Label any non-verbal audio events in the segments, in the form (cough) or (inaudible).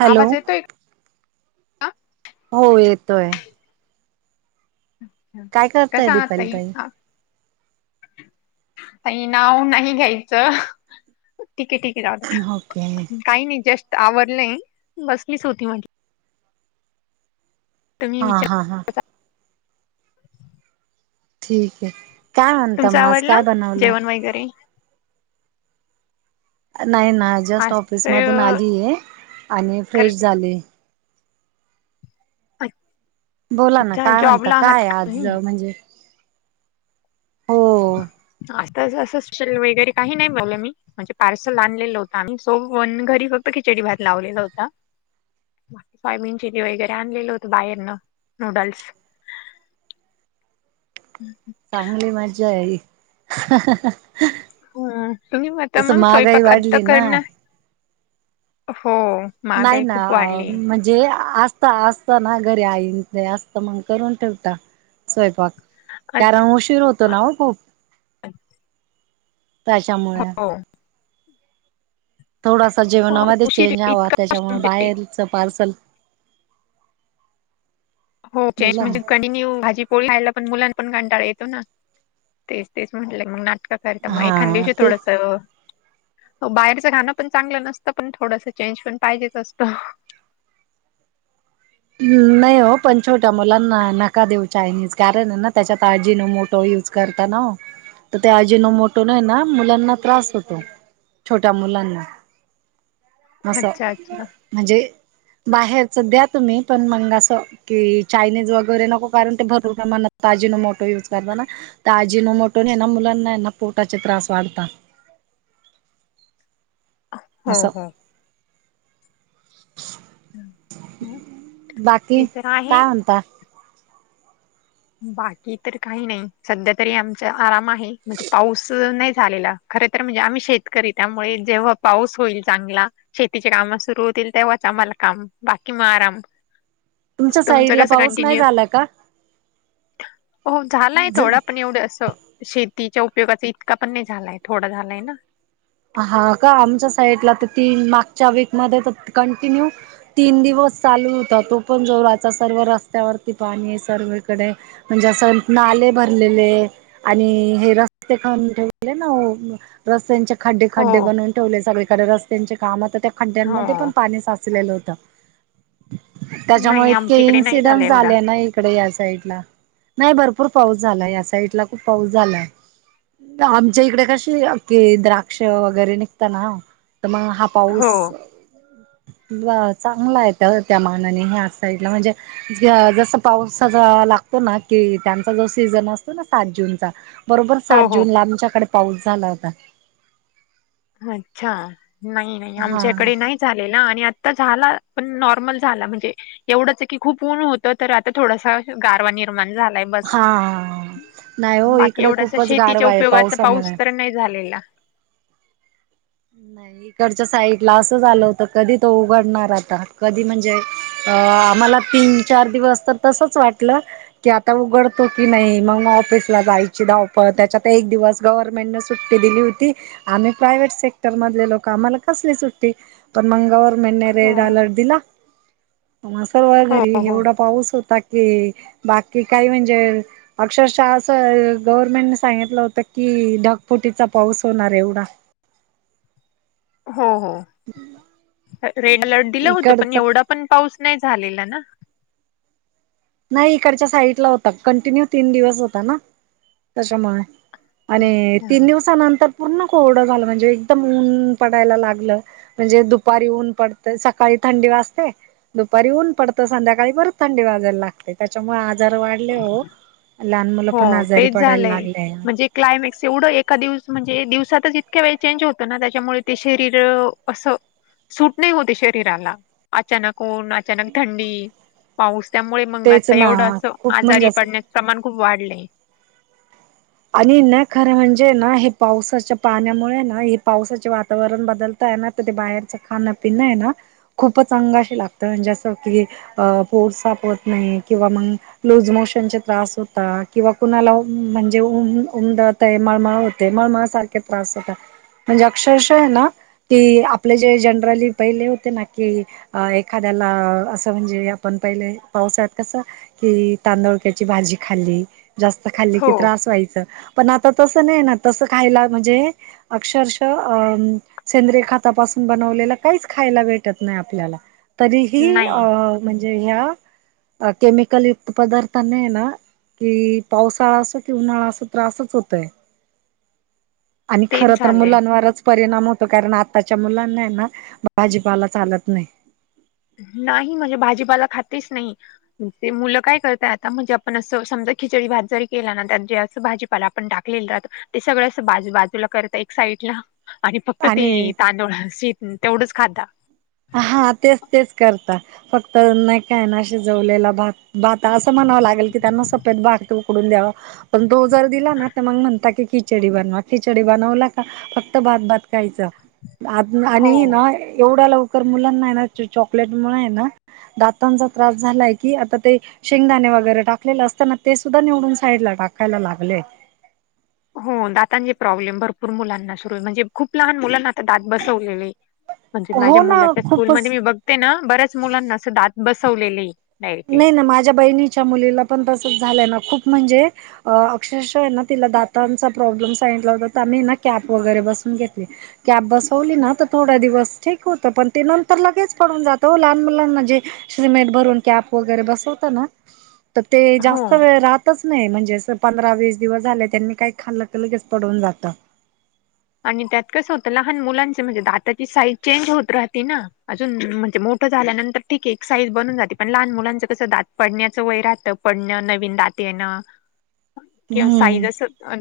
Hello आवाज येतोय? का? हो येतोय अ्छ काय करताय कसा आ दीपाली तई ताई हा काही नाव नाही घ्यायचं. ठीके ठीके रा ओके काही नाही जस्ट आवडलंय बसलीच होती म्हट. तुम्ही हा विचार हा हा ठीक आहे काय म्हणत तुमचं मग आज आवरलं काय बनवलंय. जेवण वगैरे नाही ना जस्ट आज ऑफिस तर मधून आलीय आणि फ्रेश करते. झाले. अच बोला ना अच्छ काय जॉब म्हणता लाात. काय आज म्हणजे हो आता असंच वगैरे काही नाही बला मी म्हणजे पार्सल आणलेलं होत आणि सो वन घरी फक्त खिचडी भात लावलेला होता. फाय मिीन चिली वगैरे आणलेल होत बाहेरन नूडल्स. हम्म हम्म. चांगली मज्जा आहे. हो तुम्ही मता तस मंग महागाई स्वयंपाक आता वाढली ना करणार हो. नाही महागाई ना खूप वाढली म्हण जे असता असता ना घरी आई न ते असता मगं करून ठेवता. स्वयंपाक अच्छा कारण उशीर होतो ना हो खूप. (unintelligible) त्याच्यामुळे. हो थोडासा अ, जेवणामध्ये उशीर चेंज हवा इतका उशीर त्याच्यामुळे म्हणजे बाहेरचं पार्सल हो चेज बोला म्हणजे ना कंटिन्यू भाजी पोळी खयला पण मुलां पण कांटाळा येतो ना तेच तेच म्हट मग नाटक करत मग एखाद हा दिवशी ते थोडस बाहेरचं खान पण चांगलं नसतं पण थोडसं चेंज पण पाहिजेच असतो. नाही हो पण छोट्या मुलांना नका देऊ चायनीज कारण ना त्याच्यात हाजीनोमोटो यूज करताना हो त ते अजिनोमोटो ने ना मुलांना त्रास होतो. छोट्या मुलांना. अस अच्छा अच्छा म्हणजे बाहेरच द्या तुम्ही पण मंग अस की चायनीज वगैरे नको कारण ते भरपूर प्रमाणात आजिनोमोटो यूज करता ना. त्या अजिनोमोटो ने ना मुलांना ना पोटाचे त्रास वाढतात. असं हो हो. हं, बाकी ते तर आहे काय म्हणतात? बाकी तर काही नाही सध्या तरी आमचा आराम आहे म्हणजे पाऊस नाही झालेला. खर तर म्हणजे आम्ही शेतकरी त्यामुळे जेव्हा पाऊस होईल चांगला शेतीचे काम सुरु होतील तेव्हाच आम्हाला काम बाकी म आराम. कस तुमच्या तुमच साईडला कस पाऊस नाही कंटिन्यू झाला का? हो झालाय थोडा पण एवढं असं शेतीच्या उपयोगाचा इतका पण नाही झालाय थोडा झालाय ना. हा का आमच्या साईडला तर तीन मागच्या वीकमध्ये तर कंटिन्यू तीन दिवस चालू होता तो पण जोराचा सर्व रस्त्यावरती पाणी आहे सर्वीकडे म्हणजे असं नाले भरलेले आणि हे रस्ते पण ठेवले ना रस्त्यांच्या खड्डे हो खड्डे बनवून ठेवले सगळीकडे रस्त्यांचे कामत त्या खड्ड्यांमध्ये हो पण पाणी साच (unintelligible) त्याच्यामुळे नाही इतके आमच्या इकडे नाही झाला इन्सिडंट एवढा झाले ना इकडे या साईड ला भरपूर पाऊस झाला या साईड ला खूप पाऊस झालाय. आमच्या इकडे कशी ते द्रा क्ष वगैरे निघता ना हो तर मग हा पाऊस हो हिवाळ्यात चांगला आहे त्या त्या मानाने ह्या साइडला म्हणजे ज जस पावसाचा लागतो ना कि त्यांचा जो सीझन असतो ना सात जूनचा बरोबर हो सात हो जून ला आमच्याकडे पाऊस झाला होता. अच्छा नाही नाही हा आमच्याकडे नाही झालेला आणि आता झाला पण नॉर्मल झाला म्हणजे एवढंच की खूप ऊन होतं तर आता थोडासा गारवा निर्माण झालाय. बस हा नाही हो बाकी इकडे एवढसा खूपच शेतीच्या गारवा आहे उपयोगाचा पाऊस पावसामुळे तर नाही झालेला. नाही. तिकडच्या साईडला असं झालं होत कधी तो उघडणार आता कधी म्हणजे अ आम्हाला पिंक चार दिवस तर तसच वाटलं कि आता उघडतो की नाही मग मग ऑफिसला जायची धावपळ त्याच्यात एक दिवस गव्हर्नमेंटनें सुट्टी दिली होती आम्ही प्रायवेहेट सेक्टर मधले लोक आम्हाला कसली सुट्टी पण मग गव्हर्नमेंटे हो रेड ऑलर्ट दिला. सर्व हो घरी हो एवढा पाऊस होता की बाकी काही म्हणजे अक्षरशा असं गव्हर्नमेंटने सांगितलं होतं की ढगफुटीचा पाऊस होणार एवढा हो हो रेड अलर्ट दिलं होतं पण इकडचा एवढा पण पाऊस नाही झालेला ना नाही इकडच्या साईडला होता कंटिन्यू तीन दिवस होता ना त्याच्यामुळे आणि अच्छा तीन दिवसानंतर पूर्ण कोरडं झालं म्हणजे एकदम ऊन पडायला लागलं म्हणजे दुपारी ऊन पडते सकाळी थंडी वाजते. दुपारी ऊन पडतं संध्याकाळी बरच थंडी वाजायला लागते त्याच्यामुळे आजार वाढले हो लहान मुलं पण हो आजारी तेच पडायला झालंय लागलेय म्हणजे क्लायमॅक्स एवढं एका दिवस म्हणजे दिवसातच इतक्या वेळ चेंज होतो ना त्याच्यामुळे ते शरीर असं सूट नाही होते शरीराला अचानक ऊन अचानक थंडी पाऊस त्यामुळे मग तेच आता ना एवढं असं खूप म्हणजे आजारी असं पडण्याचं प्रमाण खूप वाढलंय आणि न खरं म्हणजे ना हे पावसाच्या पाण्यामुळे ना हे पावसाचे वातावरण बदल ना तर ते बाहेरच खाण पिं आहे ना खूपच अंगाशी लागतं जसं की अ पोर सापवत नाही किंवा मग लूज मोशन त्रास होता किंवा कुणाला जे उमदत आहे मळमळ होते मळमळ सारखे त्रास होतात म्हणजे अक्षरशा आहे ना कि आपले जे जनरली पहिले होते ना की अ एखाद्याला असं म्हणजे आपण पहिले पावसळ कसं कि तांदुळक्याची भाजी खाल्ली जास्त खाल्ली हो की यच पण आता तस नाही ना तसं खायला म्हणजे अक्षरश अ सेंद्रे खातापासून बनवलेलं काहीच खायला भेटत नाही आपल्याला तरीही अ नाही म्हणजे ह्या अ केमिकल युक्त पदार्था नाही ना कि पावसाळा अस उन्हाळा अस त्रासच होतय आणि खर तेच तर झालंय मुलांवरच परिणाम होतो कारण आत्ताच्या मुलांना ना भाजीपाला चालत नाही. नाही म्हणजे भाजीपाला खातेच नाही. ते मुलं काय करतय आता म्हणजे आपण असं समजा खिचडी भात जरी केला ना त्या जे अस भाजी आपण टाकलेलं राहत ते सगळं अस बाजू बाजूला करत एक साईड ला आणि फक्त आणि ते तांदूळ शी तेवढंच खाता. हा तेच तेच करता फक्त नाही काय ना शिजवलेला भात बाता असं म्हणावं लागेल की त्यांना सपद बाग उकडून द्यावं पण तो जर दिला ना तर मग म्हणता की खिचडी बनवा खिचडी बनवला का फक्त भात भात कयचा. आ हो आणि ना एवढा लवकर मुलांना आहे ना चॉकलेट मुळे आहे ना. दातांचा त्रास झालाय की आता ते शेंगदाणे वगैरे टाकलेले असताना ते सुद्धा निवडून साईड ला टाकायला लागले. हो दातांचे प्रॉब्लेम भरपूर मुलांना सुरू आहे म्हणजे खूप लहान मुलांना आता दात बसवलेले. (unintelligible) म्हणजे माझ्या ना मुलाच्या खूपच स्कूलमध्ये मी बघते ना बऱ्याच मुलांना अस दात बसवलेले. डायरेक्टली नाही ना माझ्या बहिणीच्या मुलीला पण तसच झालंय ना खूप म्हणजे अक्षरशः ना तिला दातांचा प्रॉब्लेम सांगितला होता तर आम्ही ना कॅब वगैरे बसून घेतली. कॅब बसवली ना तर थोड्या दिवस ठीक होतं पण ते नंतर लगेच पडून जातं लहान मुलां म्हणजे. सिमेंट भरून कॅप वगैरे बसवत ना तर ते हो जास्त वेळ च नाही म्हणजे असं पंधरा वीस दिवस झाले त्यांनी काही खाल्लं तर लगेच पडवून जातं. आणि त्यात कसं होत लहान मुलांचे म्हणजे दाताची साईज चेंज होत राहती ना. अजून म्हणजे मोठं झाल्यानंतर ठीक आहे एक साईज बनून जाते पण लहान मुलांचं कसं दात पडण्याचं वय राहतं. पडणं नवीन दात येणं. ह (unintelligible) किंवा साईज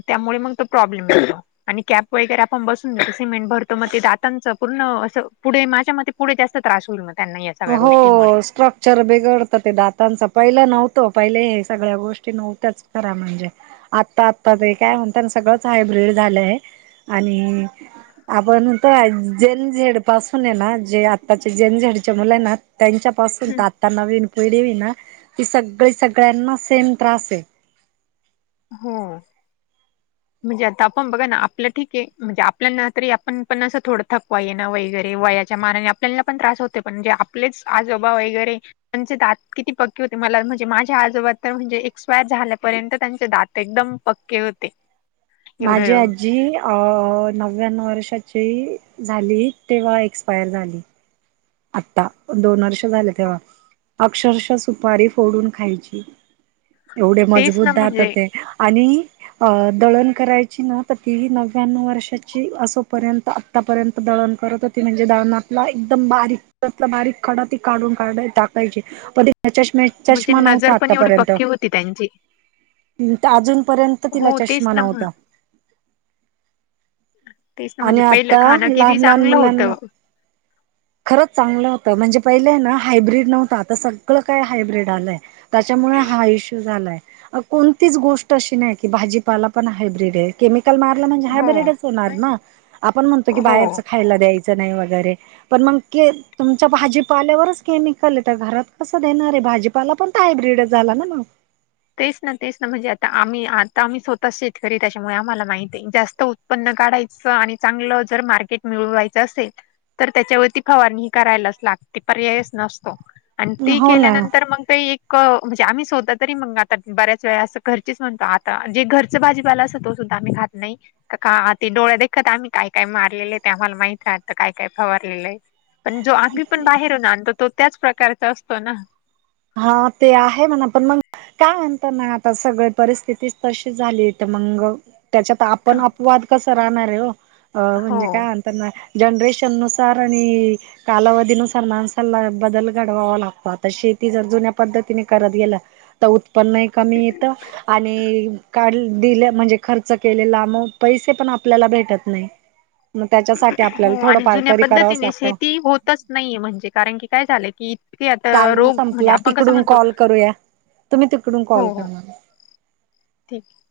त्यामुळे मग तो प्रॉब्लेमो आणि कॅप वगैरे आपण बसून देतो सिमेंट भरतो मग ते दातांचं पूर्ण असं पुढे माझ्या मते पुढे जास्त त्रास होईल म त्यांना या सगळ्या गोष्टीमुळे चर बिगडतं ते दातांच. पहिलं नव्हतं. पहिले हे सगळ्या गोष्टी नव्हत्याच, खऱ्या म्हणजे आत्ता -आता ते काय म्हणताना, सगळंच हायब्रीड झालंय. आणि आपण मनतो जेन - झेड पासूनयना, जे आत्ताचे जेन झेड च्या मुलांना त्यांच्यापासून हम्म. तात नवीन पिढीय ना, की सगळी- सगळ्यांना सेम त्रासय. हो. (inaudible) म्हणजे आता आपण बघा ना. आपलं ठीकय. म्हणजे आपल्या ना तरी, आपण पण असं थोडं, थकवा येणं वैगैरे वया च्या मानाने आपल्याला पण त्रास होते. पण म्हणजे आपलेच आजोबा वगैरे त्यांचे दात किती पक्की होते. मला म्हणजे माझ्या आजोबा तर म्हणजे, एक्सपायर झाल्यापर्यंत त्यां चे दात एकदम पक्के होते. एवढे माझी आजी अ नव्याण्णव वर्षाची, झाली. तेव्हा एक्सपायर झाली. आता, दोन वर्ष झाली तेव्हा. अक्षरशः सुपारी फोडून खायची. एवढे तेच मजबूत ना दात म्हणजे होते. आणि अ दळण करायची ना, तर तीही नव्यान्नव वर्षाची असोपर्यंत आतापर्यंत दळण करत होती. म्हणजे दळणातला एकदम बारीक त्यातला बारीक खडा ती काढून -काढ टाकायची. कधी चष्म्याच - म्हणजे चष्मा नजर नव्हता पण एवढी आतापर्यंत. पक्की होती त्यांची तील ता अजूनपर्यंत तिला हो तेच चष्मा ना म्ह- नव्हता. तेच ना आणि म्हणजे पहिलं आता खाणं किती लहान लहान चांगलं मुलांना होतं खरंच चांगलं होतं. म्हणजे पहिलंय ना, हायब्रीड नव्हतं. आता सगळं काय हायब्रीड आलंय. त्याच्यामुळे हा इश्यू झालाय. कोणतीच गोष्ट अशी नाही की, भाजीपाला पण हायब्र्रीडय. केमिकल मारलं म्हणजे हो हायब्रिडच होणार ना. आपण म्हणतो की हो बाहेरच खा खायला द्यायचं नाही, वगैरे. पण मग के तुमच्या भाजीपाल्यावरच केमिकलय. तर घरात कसं देणारय. भाजीपाला पण तो हायब्र्रीड झाला ना मग. तेच ना -तेच ना. म्हणजे आता आम्ही - आता आम्ही स्वतःच शेतकरी त्याच्यामुळे, आम्हाला माहितीय. जास्त उत्त उत्पन्न काढायचं. आणि चांगलं जर मार्केट मिळवायचं असेल तर त्याच्यावरती, फवारणी ही करायलाच लागते. पर्याय नसतो. आणि ती हो ना केल्यानंतर मग ते एक, म्हणजे आम्ही स्वत तरी म तर बऱ्याच वेळा असं घरचीच म्हणतो. आता, जे घरच भाजीपाला असं तो सुद्धा आम्ही खात नाही. का ते डोळ्या देखत आम्ही काय- काय मारलेलेय. ते आम्हाला माहित. आता काय- काय फवारलेलंय. पण जो, आम्ही पण बाहेरून आणतो. तो त्याच प्रकारचा असतो ना. हा. ते आहे म्हणा. पण मग काय म्हणत ना, आता सगळे परिस्थितीच तशी झाली. तर मंग त्याच्यात आपण अपवाद कसा, राहणारय ओ? म्हणजे काय हो मन त्यांना जनरेशन नुसार आणि कालावधीनुसार माणसाला बदल घडवावा लागतो. आता शेती ती. जर जुन्या पद्धतीने करत गेलं उत्पन्न ही कमी येतं. आणि काढ, दिलं म्हणजे खर्च केलेला. मग पैसे पण आपल्याला भेटत नाही. मग त्याच्यासाठी, आपल्याला थोडंफार तरी करावंच लागतं. तस नाहीये. म्हणजे कारण की, काय झालंय की कि आता, टाइम रोग म्हणजे संपला आपण कसं तिकडून म्हणतो. कॉल करूया तुम्ही तिकडून हो, कॉल करा हो. मला ठीकय.